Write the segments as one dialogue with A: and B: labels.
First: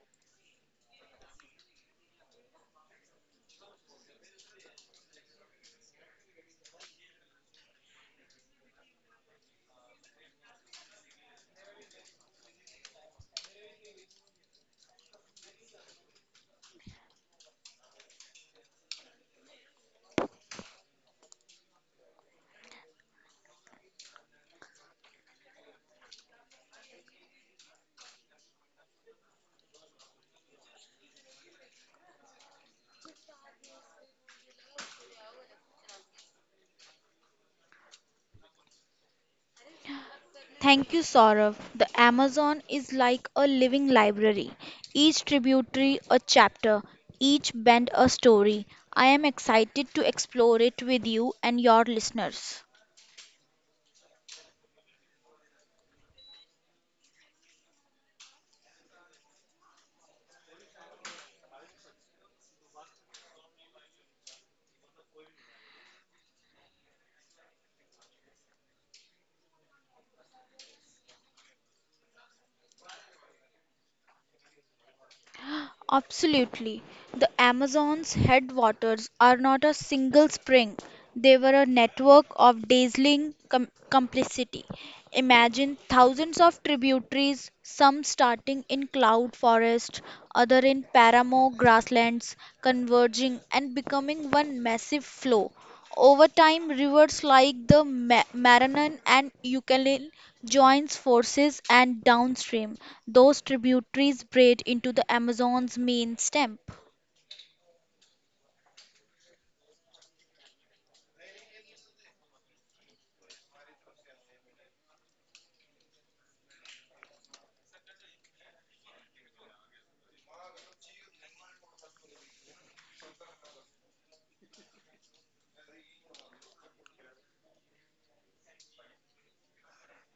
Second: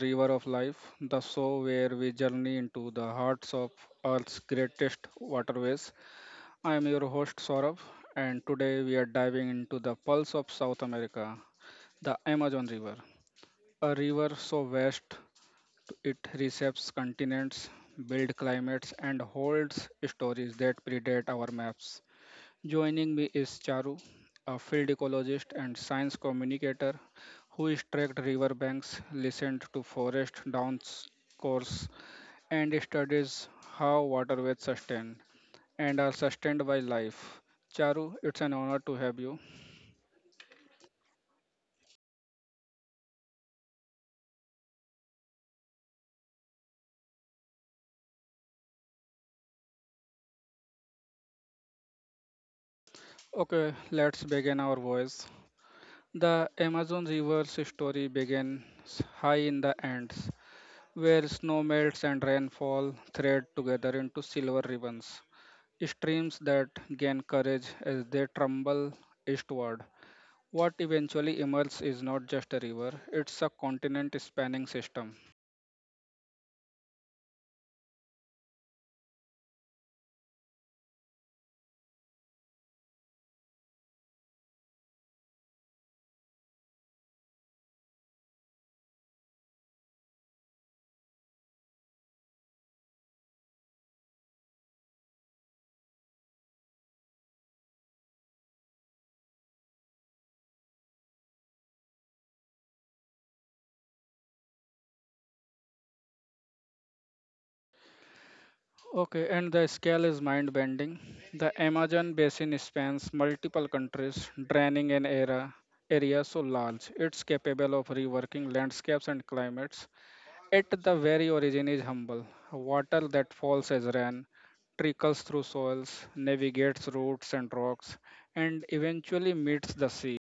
A: River of Life, the show where we journey into the hearts of Earth's greatest waterways. I am your host Saurabh, and today we are diving into the pulse of South America, the Amazon River, a river so vast it reshapes continents, builds climates, and holds stories that predate our maps. Joining me is Charu, a field ecologist and science communicator who has tracked riverbanks, listened to forest course, and studies how waterways sustain and are sustained by life. Charu, it's an honor to have you.
B: Thank you, Saurav. The Amazon is like a living library, each tributary a chapter, each bend a story. I am excited to explore it with you and your listeners.
A: Okay, let's begin our voice. The Amazon River's story begins high in the Andes, where snow melts and rainfall thread together into silver ribbons, streams that gain courage as they tremble eastward. What eventually emerges is not just a river, it's a continent spanning system.
B: Absolutely. The Amazon's headwaters are not a single spring, they were a network of dazzling complicity. Imagine thousands of tributaries, some starting in cloud forest, other in paramo grasslands, converging and becoming one massive flow. Over time, rivers like the Maranon and Ucayali joins forces and downstream, those tributaries braid into the Amazon's main stem.
A: Okay, and the scale is mind bending. The Amazon basin spans multiple countries, draining an era area so large it's capable of reworking landscapes and climates. At the very origin is humble. Water that falls as rain, trickles through soils, navigates roots and rocks, and eventually meets the sea.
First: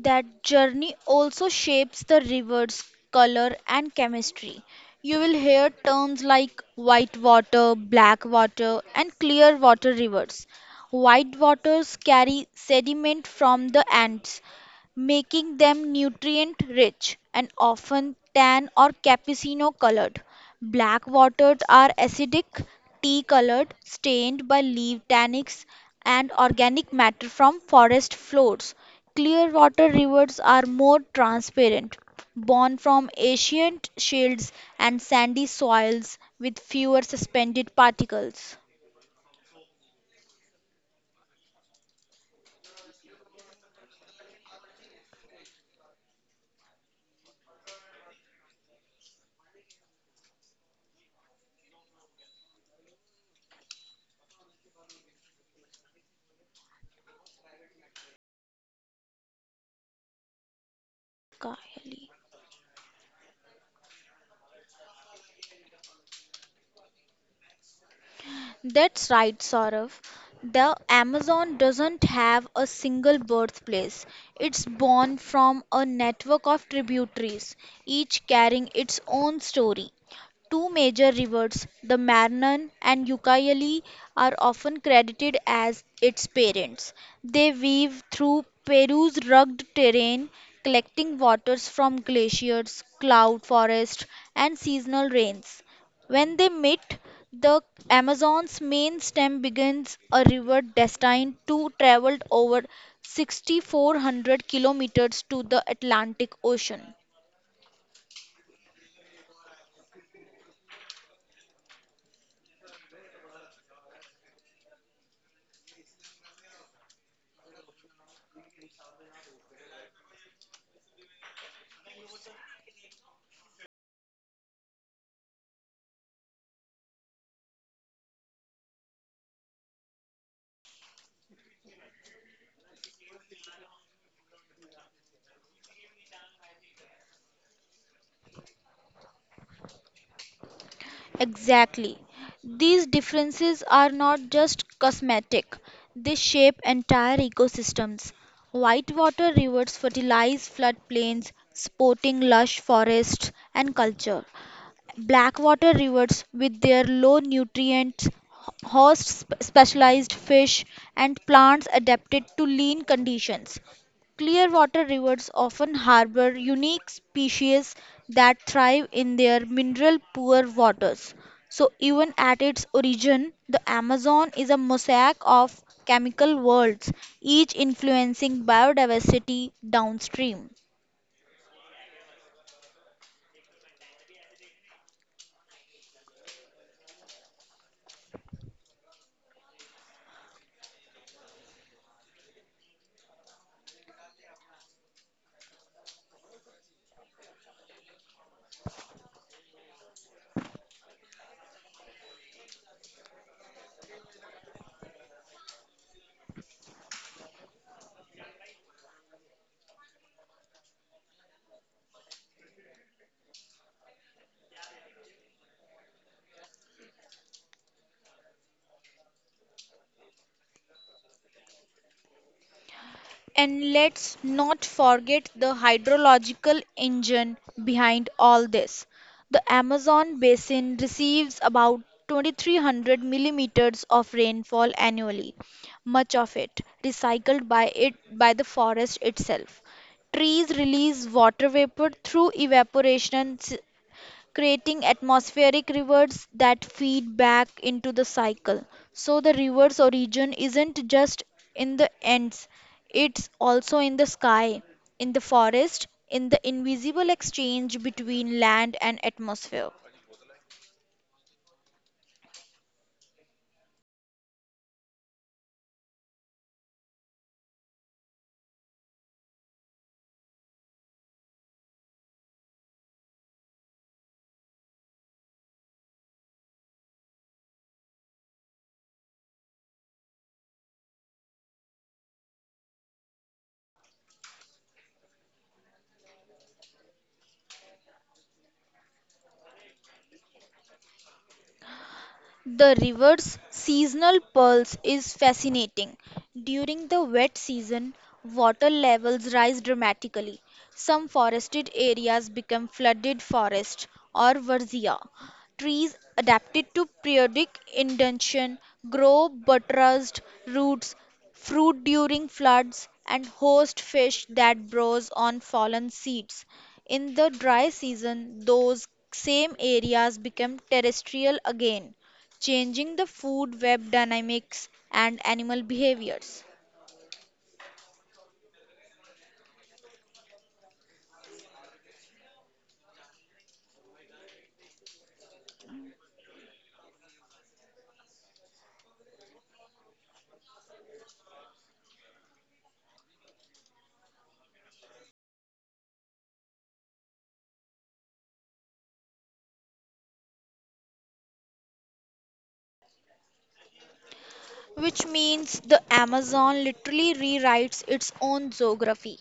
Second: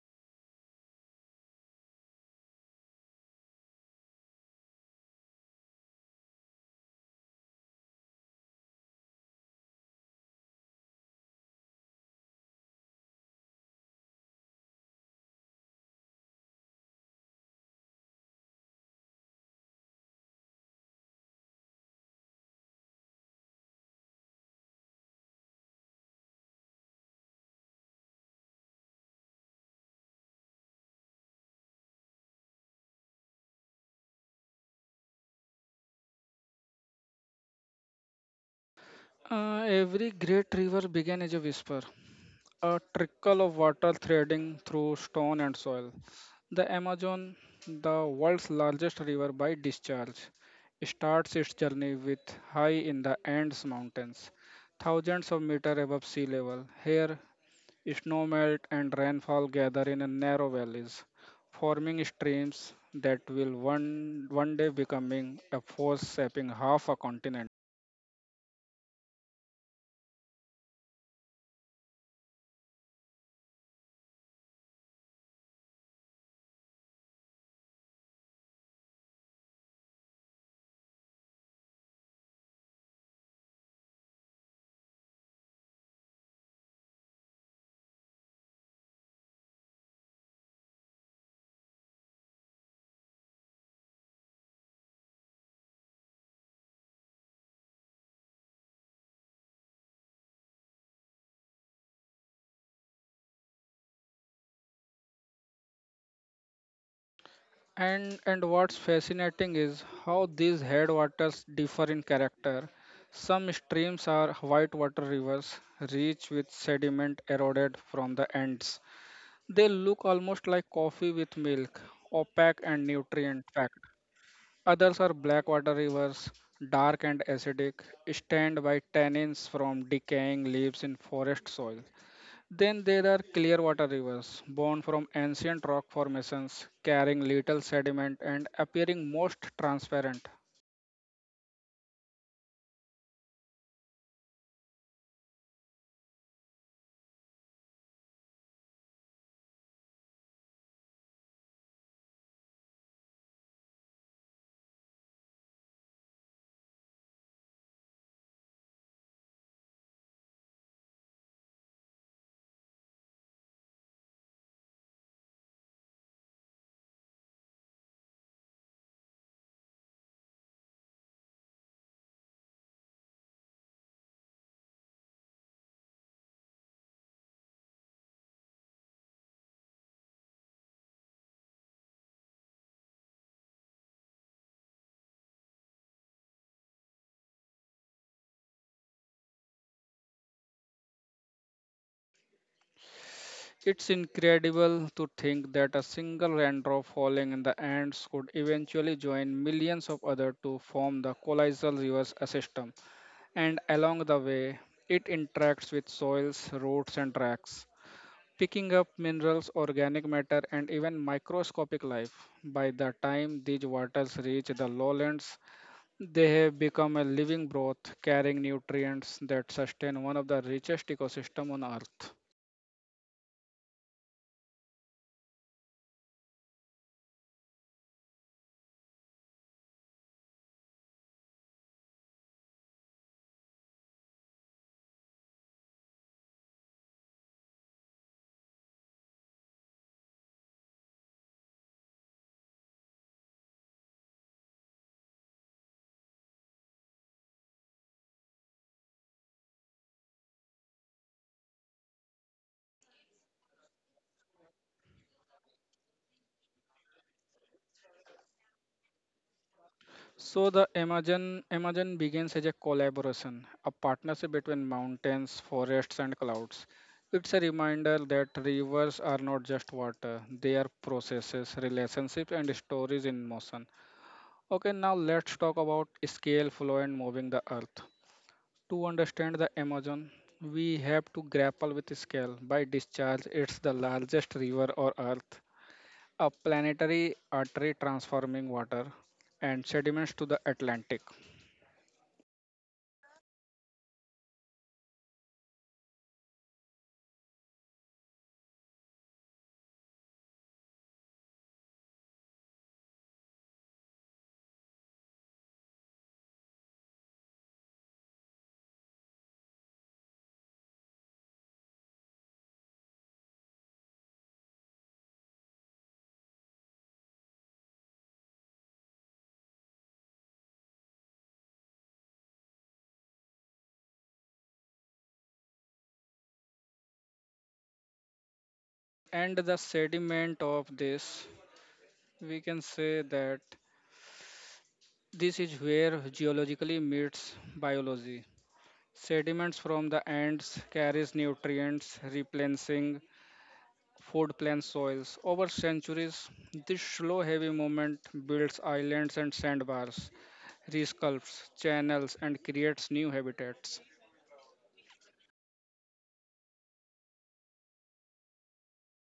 B: That journey also shapes the river's color and chemistry. You will hear terms like white water, black water, and clear water rivers. White waters carry sediment from the Andes, making them nutrient rich and often tan or cappuccino colored. Black waters are acidic, tea colored, stained by leaf tannics and organic matter from forest floors. Clearwater rivers are more transparent, born from ancient shields and sandy soils with fewer suspended particles.
A: Every great river began as a whisper, a trickle of water threading through stone and soil. The Amazon, the world's largest river by discharge, starts its journey with high in the Andes Mountains, thousands of meters above sea level. Here, snowmelt and rainfall gather in a narrow valleys,
B: Kaili.
A: forming streams that will one day becoming a force shaping half a continent.
B: That's right, Saurav. The Amazon doesn't have a single birthplace. It's born from a network of tributaries, each carrying its own story. Two major rivers, the Marne and Ucayali, are often credited as its parents. They weave through Peru's rugged terrain, collecting waters from glaciers, cloud forests, and seasonal rains. When they meet, the Amazon's main stem begins a river destined to travel over 6,400 kilometers to the Atlantic Ocean.
A: And what's fascinating is how these headwaters differ in character. Some streams are whitewater rivers, rich with sediment eroded from the ends. They look almost like coffee with milk, opaque and nutrient packed. Others are blackwater rivers, dark and acidic, stained by tannins from decaying leaves in forest soil. Then there are clearwater rivers, born from ancient rock formations, carrying little sediment and appearing most transparent.
B: Exactly. These differences are not just cosmetic, they shape entire ecosystems. Whitewater rivers fertilize floodplains, supporting lush forests and culture. Blackwater rivers, with their low nutrients, host specialized fish and plants adapted to lean conditions. Clearwater rivers often harbor unique species that thrive in their mineral poor waters. So, even at its origin, the Amazon is a mosaic of chemical worlds, each influencing biodiversity downstream.
A: It's incredible to think that a single raindrop falling in the Andes could eventually join millions of others to form the colossal rivers system, and along the way, it interacts with soils, roots, and tracks, picking up minerals, organic matter, and even microscopic life. By the time these waters reach the lowlands, they have become a living broth carrying nutrients that sustain one of the richest ecosystems on Earth.
B: And let's not forget the hydrological engine behind all this. The Amazon basin receives about 2,300 millimeters of rainfall annually, much of it recycled by the forest itself. Trees release water vapor through evaporation creating atmospheric rivers that feed back into the cycle. So the rivers origin isn't just in the ends, it's also in the sky, in the forest, in the invisible exchange between land and atmosphere.
A: So the Amazon begins as a collaboration, a partnership between mountains, forests, and clouds. It's a reminder that rivers are not just water; they are processes, relationships, and stories in motion. Okay, now let's talk about scale, flow, and moving the earth. To understand the Amazon, we have to grapple with scale. By discharge, it's the largest river or earth, a planetary artery transforming water and sediments to the Atlantic.
B: The river's seasonal pulse is fascinating. During the wet season, water levels rise dramatically. Some forested areas become flooded forest or verzia. Trees adapted to periodic inundation grow buttressed roots, fruit during floods, and host fish that browse on fallen seeds. In the dry season, those same areas become terrestrial again, changing the food web dynamics and animal behaviors,
A: And the sediment of this, we can say that this is where geologically meets biology. Sediments from the ants carries nutrients, replenishing food plant soils. Over centuries, this slow heavy movement builds islands and sandbars, resculpts channels and creates new habitats.
B: which means the Amazon literally rewrites its own geography.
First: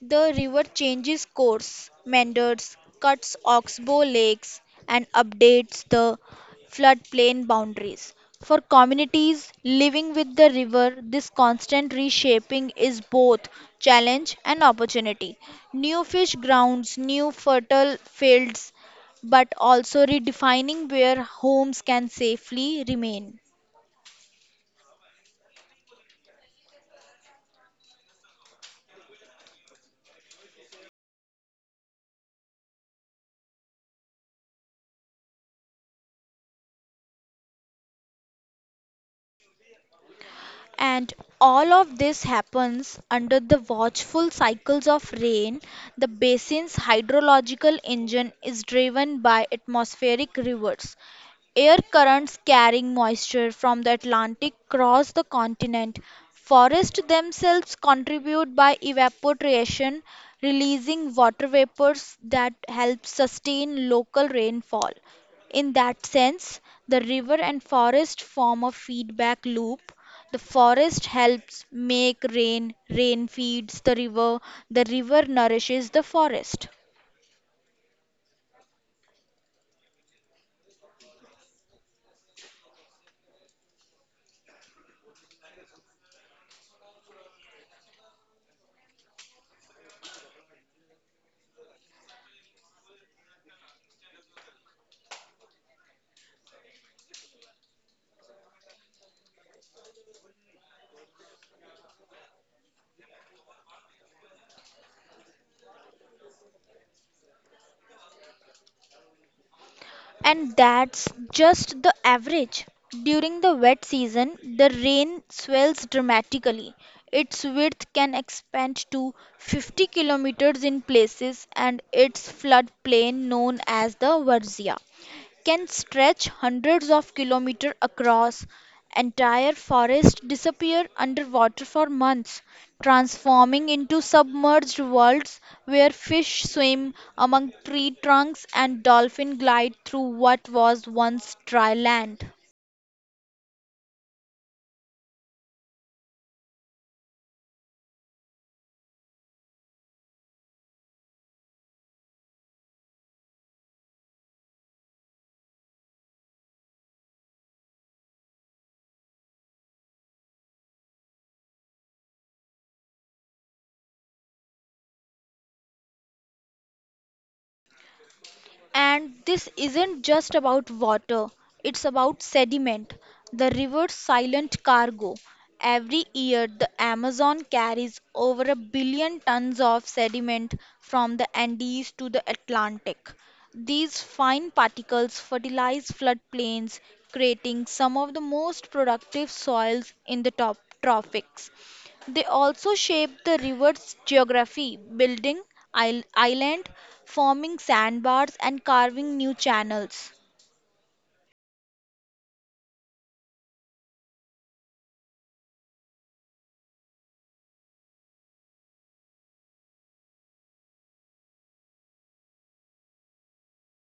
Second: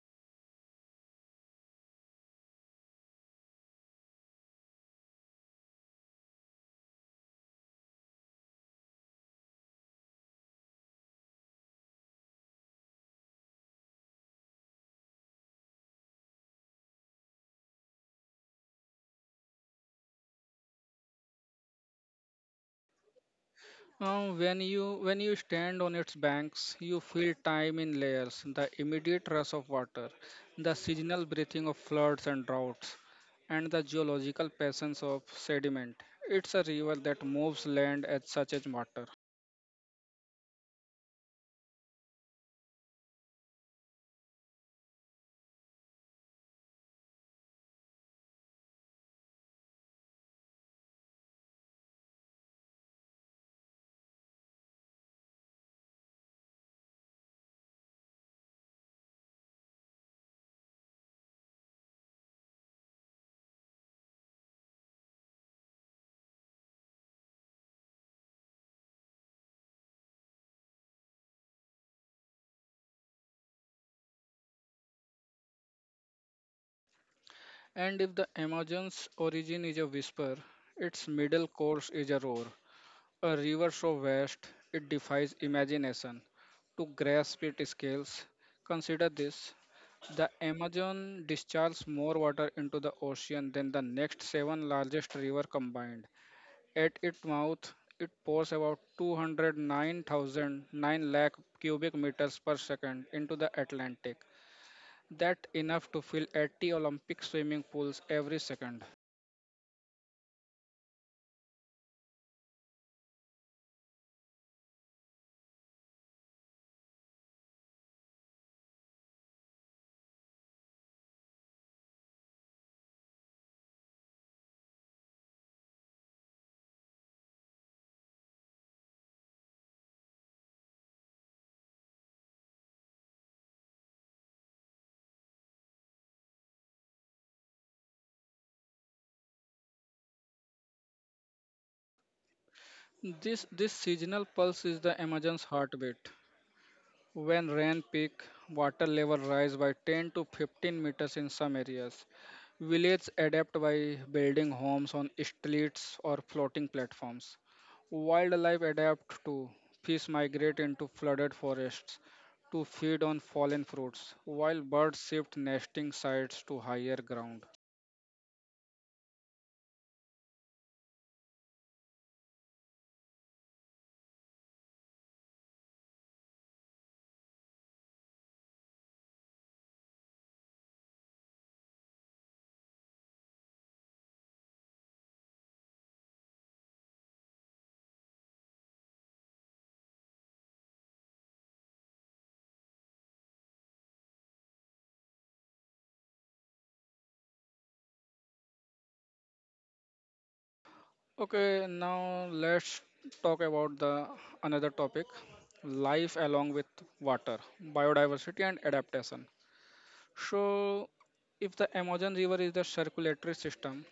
B: The river changes course, meanders, cuts oxbow lakes, and updates the floodplain boundaries. For communities living with the river, this constant reshaping is both challenge and opportunity. New fish grounds, new fertile fields, but also redefining where homes can safely remain.
A: When you when you stand on its banks, you feel time in layers, the immediate rush of water, the seasonal breathing of floods and droughts, and the geological presence of sediment. It's a river that moves land as such as water.
B: And all of this happens under the watchful cycles of rain. The basin's hydrological engine is driven by atmospheric rivers. Air currents carrying moisture from the Atlantic cross the continent. Forests themselves contribute by evaporation, releasing water vapors that help sustain local rainfall. In that sense, the river and forest form a feedback loop. The forest helps make rain, rain feeds the river nourishes the forest.
A: And if the Amazon's origin is a whisper, its middle course is a roar, a river so vast it defies imagination. To grasp its scales, consider this: the Amazon discharges more water into the ocean than the next seven largest rivers combined. At its mouth, it pours about 209,009 lakh cubic meters per second into the Atlantic. That enough to fill 80 Olympic swimming pools every second.
B: And that's just the average. During the wet season, the rain swells dramatically. Its width can expand to 50 kilometers in places, and its floodplain, known as the Varzea, can stretch hundreds of kilometers across. Entire forests disappear underwater for months, transforming into submerged worlds where fish swim among tree trunks and dolphins glide through what was once dry land.
A: This seasonal pulse is the Amazon's heartbeat. When rain peak, water level rise by 10 to 15 meters in some areas. Villages adapt by building homes on streets or floating platforms. Wildlife adapt too. Fish migrate into flooded forests to feed on fallen fruits, while birds shift nesting sites to higher ground.
B: And this isn't just about water, it's about sediment, the river's silent cargo. Every year, the Amazon carries over a billion tons of sediment from the Andes to the Atlantic. These fine particles fertilize floodplains, creating some of the most productive soils in the top tropics. They also shape the river's geography, building islands, forming sandbars, and carving new channels.
A: Okay, now let's talk about the another topic, life along with water, biodiversity and adaptation. So, if the Amazon River is the circulatory system,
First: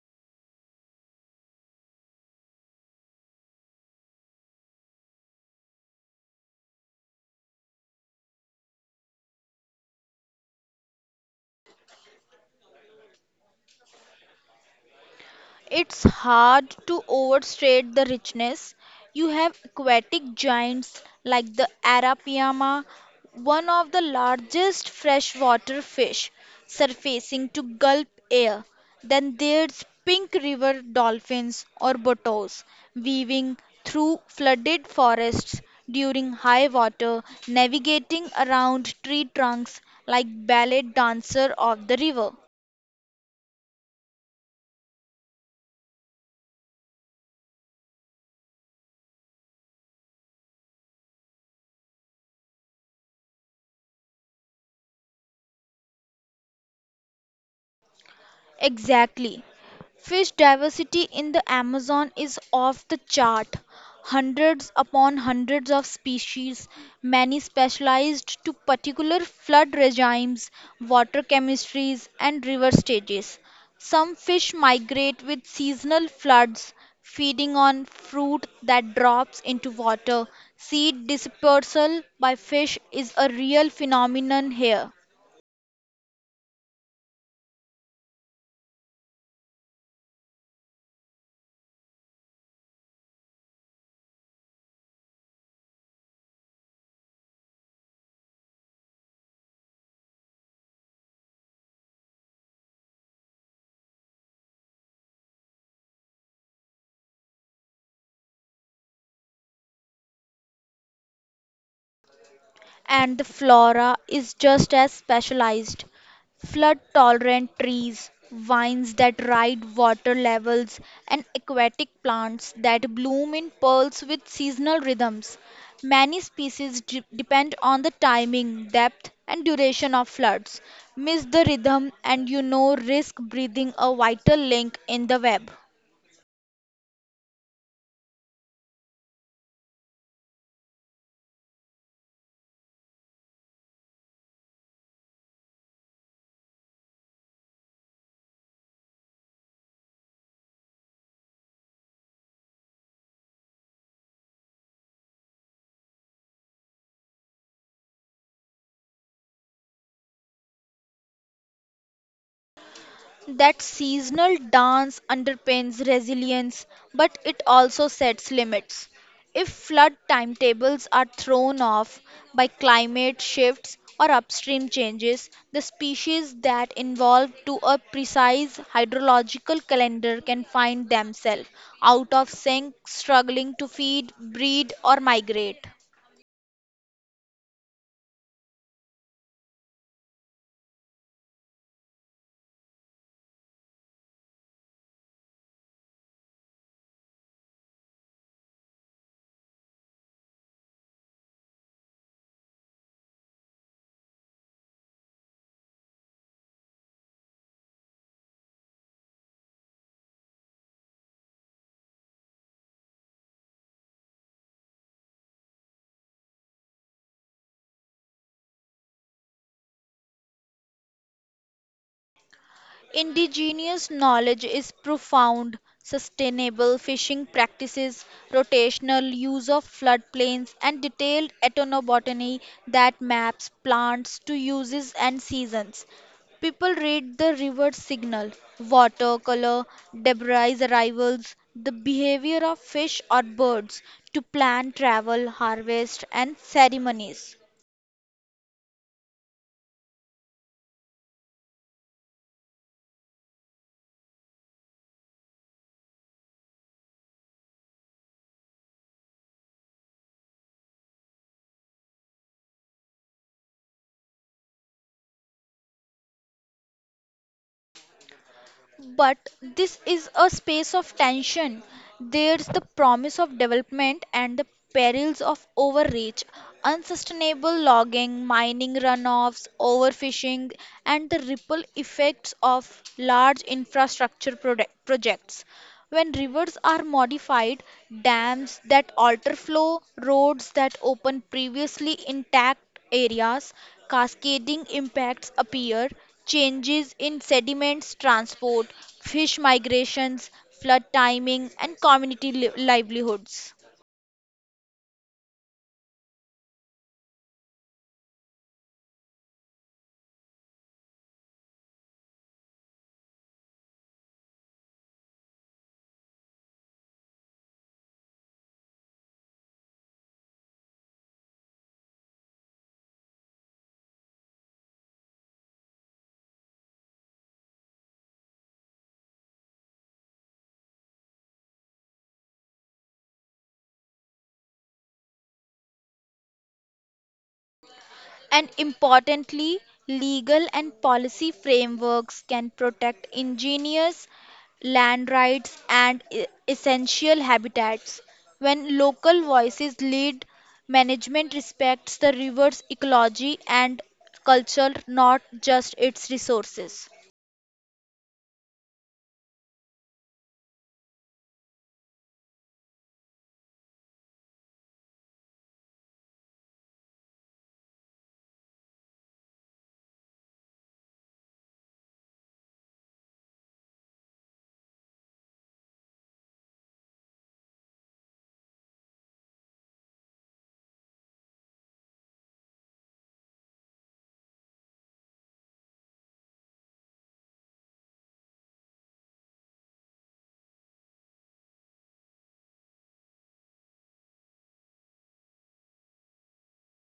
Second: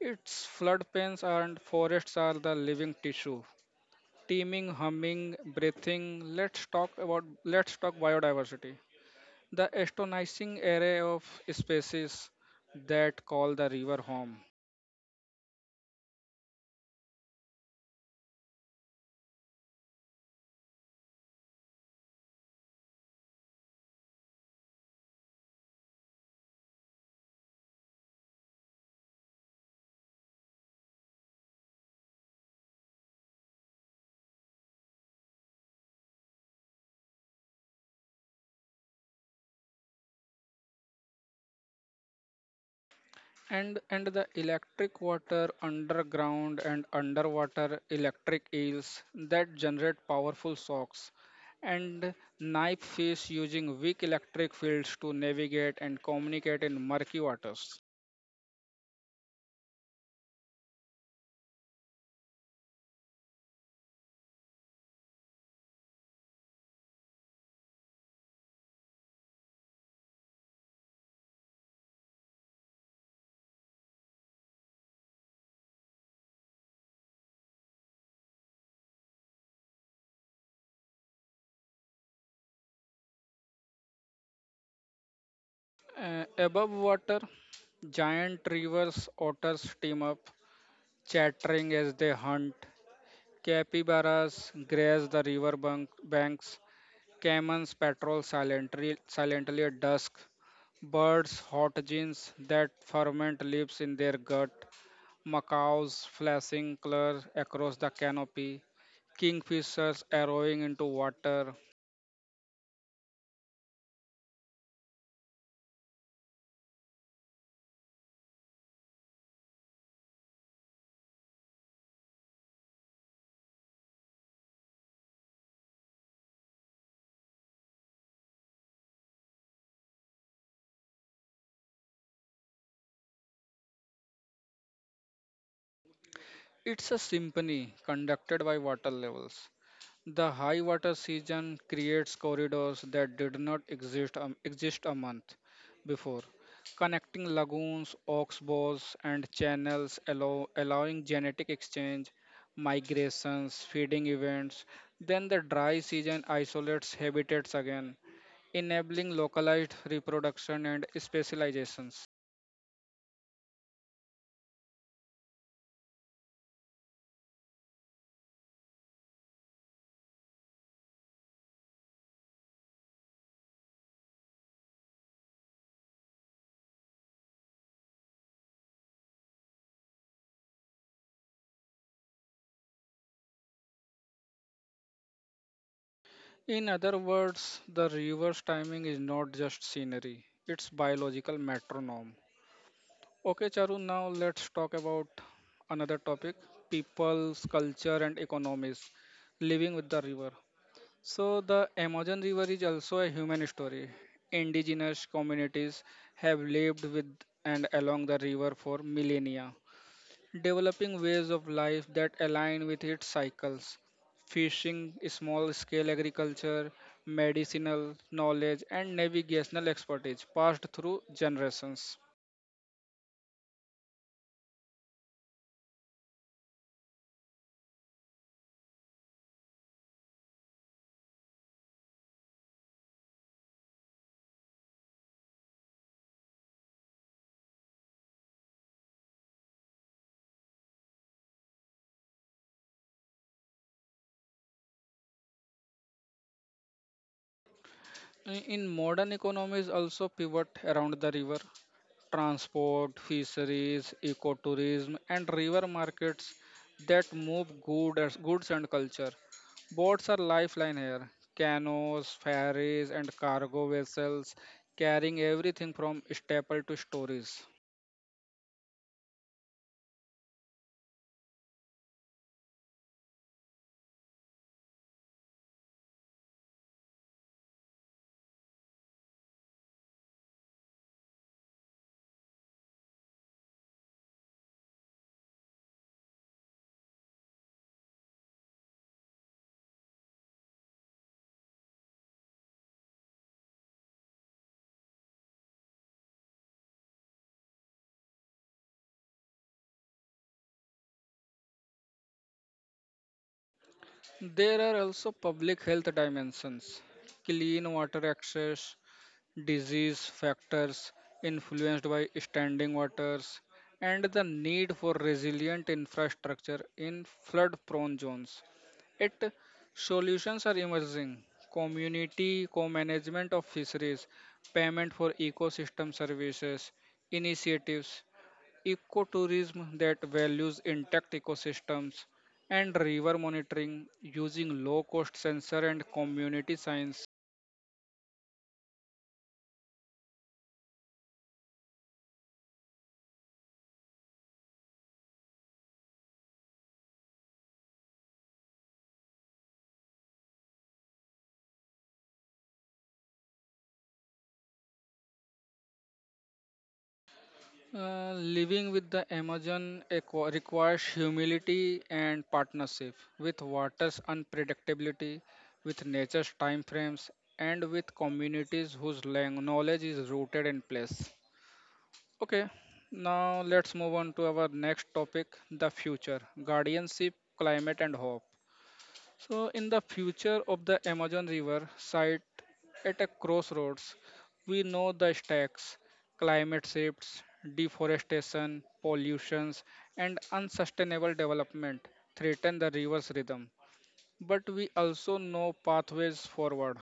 A: its floodplains and forests are the living tissue, teeming, humming, breathing. Let's talk biodiversity. The astonishing array of species that call the river home.
B: It's hard to overstate the richness. You have aquatic giants like the Arapaima, one of the largest freshwater fish, surfacing to gulp air. Then there's pink river dolphins or bottles, weaving through flooded forests during high water, navigating around tree trunks like ballet dancer of the river.
A: And the electric water underground and underwater electric eels that generate powerful shocks and knife fish using weak electric fields to navigate and communicate in murky waters.
B: Exactly. Fish diversity in the Amazon is off the chart. Hundreds upon hundreds of species, many specialized to particular flood regimes, water chemistries, and river stages. Some fish migrate with seasonal floods, feeding on fruit that drops into water. Seed dispersal by fish is a real phenomenon here.
A: Above water, giant rivers otters team up, chattering as they hunt. Capybaras graze the banks. Camels patrol silently at dusk. Birds, hot genes that ferment leaves in their gut. Macaws flashing color across the canopy. Kingfishers arrowing into water.
B: And the flora is just as specialized. Flood tolerant trees, vines that ride water levels, and aquatic plants that bloom in pairs with seasonal rhythms. Many species depend on the timing, depth, and duration of floods. Miss the rhythm, and you know risk breathing a vital link in the web.
A: It's a symphony conducted by water levels. The high water season creates corridors that did not exist a month before, connecting lagoons, oxbows, and channels, allowing genetic exchange, migrations, feeding events. Then the dry season isolates habitats again, enabling localized reproduction and specializations.
B: That seasonal dance underpins resilience, but it also sets limits. If flood timetables are thrown off by climate shifts or upstream changes, the species that evolved to a precise hydrological calendar can find themselves out of sync, struggling to feed, breed, or migrate.
A: In other words, the river's timing is not just scenery; it's biological metronome. Okay, Charu, now let's talk about another topic: people's culture and economies, living with the river. So, the Amazon River is also a human story. Indigenous communities have lived with and along the river for millennia, developing ways of life that align with its cycles. Fishing, small scale agriculture, medicinal knowledge, and navigational expertise passed through generations.
B: Indigenous knowledge is profound. Sustainable fishing practices, rotational use of floodplains, and detailed ethnobotany that maps plants to uses and seasons. People read the river signal, water color, debris arrivals, the behavior of fish or birds to plan travel, harvest, and ceremonies.
A: In modern economies also pivot around the river. Transport, fisheries, ecotourism and river markets that move goods and culture. Boats are lifeline here. Canoes, ferries and cargo vessels carrying everything from staple to stories.
B: But this is a space of tension. There's the promise of development and the perils of overreach, unsustainable logging, mining runoffs, overfishing, and the ripple effects of large infrastructure projects. When rivers are modified, dams that alter flow, roads that open previously intact areas, cascading impacts appear. Changes in sediments transport, fish migrations, flood timing, and community livelihoods.
A: There are also public health dimensions. Clean water access, disease factors influenced by standing waters, and the need for resilient infrastructure in flood prone zones. It solutions are emerging. Community co-management of fisheries, payment for ecosystem services, initiatives, ecotourism that values intact ecosystems, and river monitoring using low-cost sensor and community science.
B: And importantly, legal and policy frameworks can protect indigenous land rights and essential habitats. When local voices lead, management respects the river's ecology and culture, not just its resources.
A: Living with the Amazon requires humility and partnership with water's unpredictability, with nature's time frames, and with communities whose knowledge is rooted in place. Okay, now let's move on to our next topic: the future, guardianship, climate, and hope. So, in the future of the Amazon River site at a crossroads, we know the stacks, climate shifts, deforestation, pollutions, and unsustainable development threaten the river's rhythm. But we also know pathways forward.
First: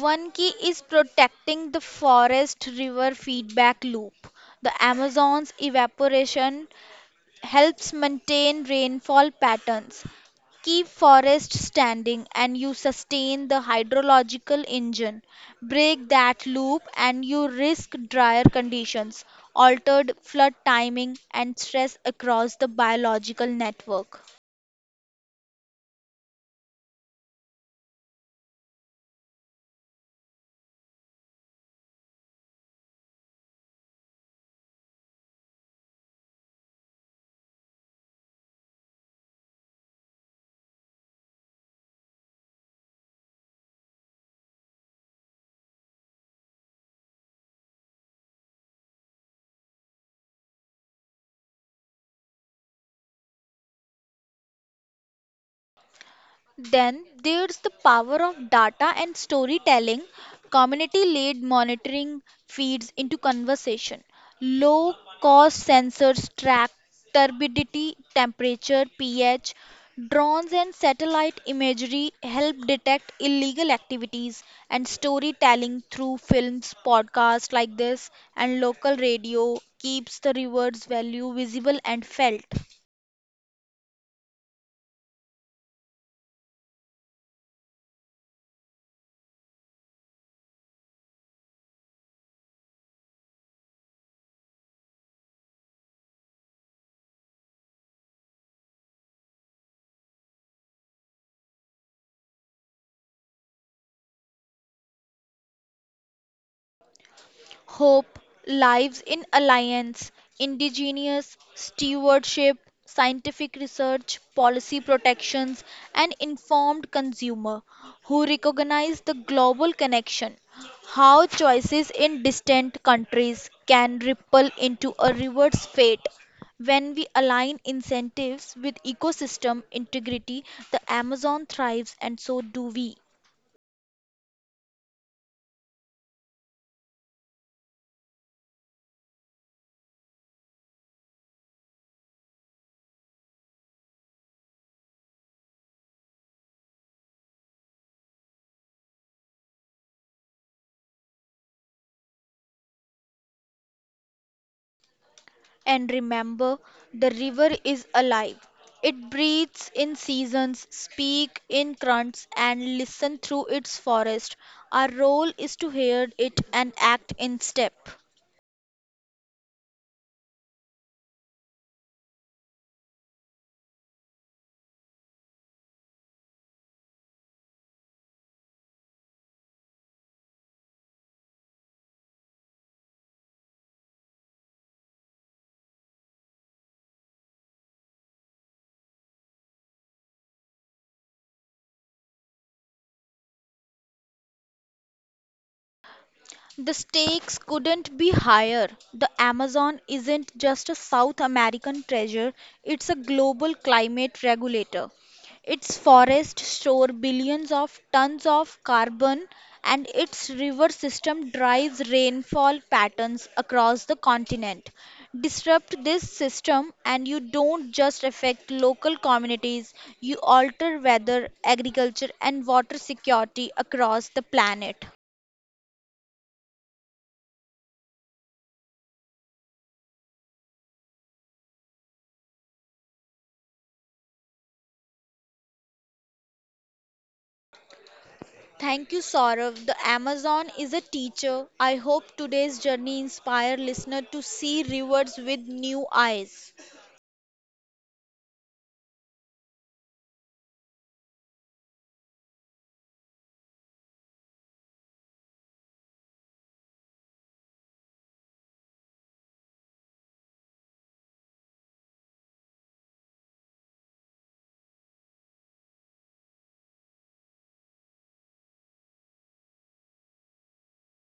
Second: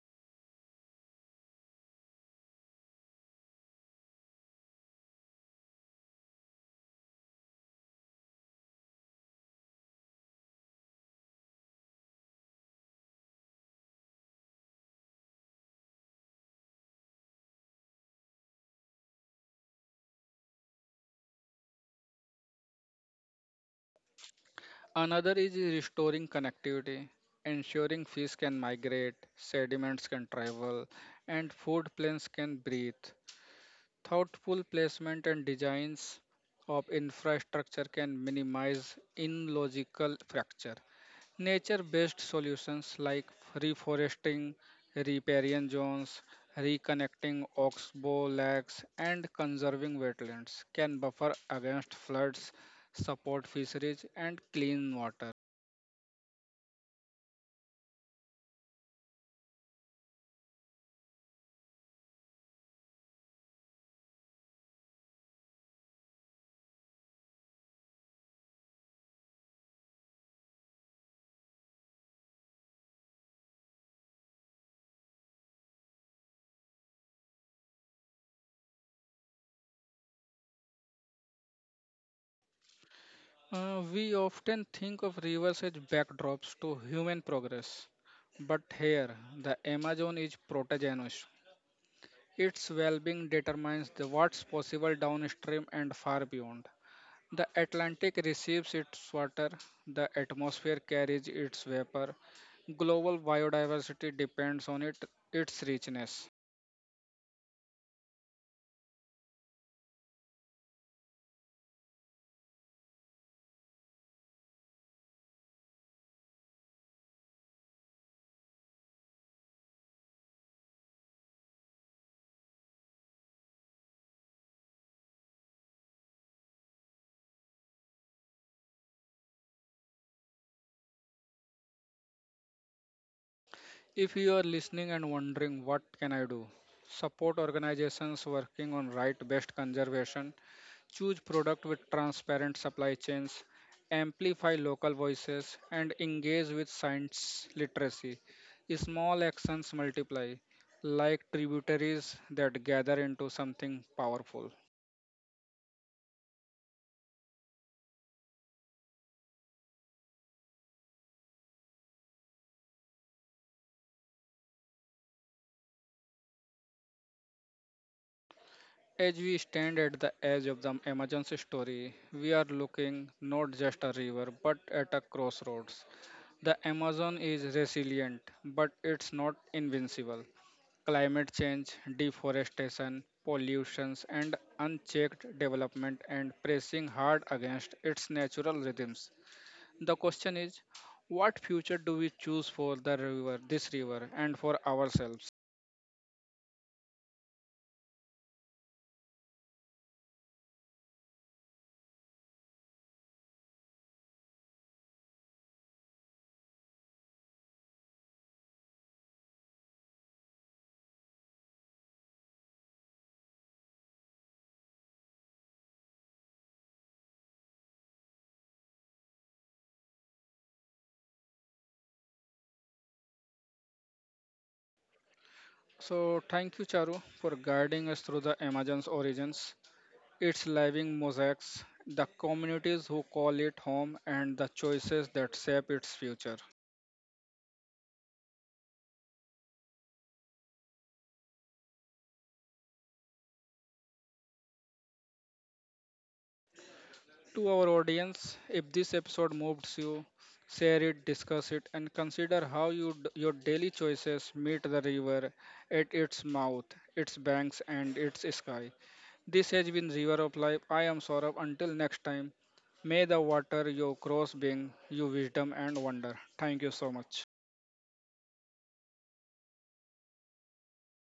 B: One key is protecting the forest river feedback loop. The Amazon's evaporation helps maintain rainfall patterns, keep forests standing, and you sustain the hydrological engine. Break that loop, and you risk drier conditions, altered flood timing, and stress across the biological network.
A: Another is restoring connectivity, ensuring fish can migrate, sediments can travel, and food planes can breathe. Thoughtful placement and designs of infrastructure can minimize illogical fracture. Nature based solutions like reforesting, riparian zones, reconnecting oxbow lakes, and conserving wetlands can buffer against floods, support fisheries, and clean water.
B: Then there's the power of data and storytelling, community led monitoring feeds into conversation. Low cost sensors track turbidity, temperature, pH. Drones and satellite imagery help detect illegal activities and storytelling through films, podcasts like this, and local radio keeps the river's value visible and felt.
A: We often think of rivers as backdrops to human progress, but here the Amazon is protagonist. Its well-being determines the what's possible downstream and far beyond. The Atlantic receives its water, the atmosphere carries its vapor. Global biodiversity depends on it, its richness.
B: Hope lives in alliance, indigenous stewardship, scientific research, policy protections, and informed consumer who recognize the global connection. How choices in distant countries can ripple into a river's fate. When we align incentives with ecosystem integrity, the Amazon thrives and so do we.
A: If you are listening and wondering what can I do, support organizations working on right-based conservation. Choose product with transparent supply chains, amplify local voices, and engage with science literacy. Small actions multiply, like tributaries that gather into something powerful.
B: And remember, the river is alive. It breathes in seasons, speaks in grunts, and listens through its forest. Our role is to hear it and act in step.
A: As we stand at the edge of the emergency story, we are looking not just a river but at a crossroads. The Amazon is resilient, but it's not invincible. Climate change, deforestation, pollutions, and unchecked development and pressing hard against its natural rhythms. The question is, what future do we choose for the river, this river, and for ourselves?
B: The stakes couldn't be higher. The Amazon isn't just a South American treasure, it's a global climate regulator. Its forests store billions of tons of carbon, and its river system drives rainfall patterns across the continent. Disrupt this system, and you don't just affect local communities, you alter weather, agriculture, and water security across the planet.
A: So thank you, Charu, for guiding us through the Amazon's origins, its living mosaics, the communities who call it home, and the choices that shape its future.
B: Thank you, Saurav. The Amazon is a teacher. I hope today's journey inspire listener to see rivers with new eyes.
A: To our audience, if this episode moves you, share it, discuss it, and consider how your daily choices meet the river at its mouth, its banks, and its sky. This has been River of Life. I am Saurabh. Until next time, may the water you cross bring you wisdom and wonder. Thank you so much.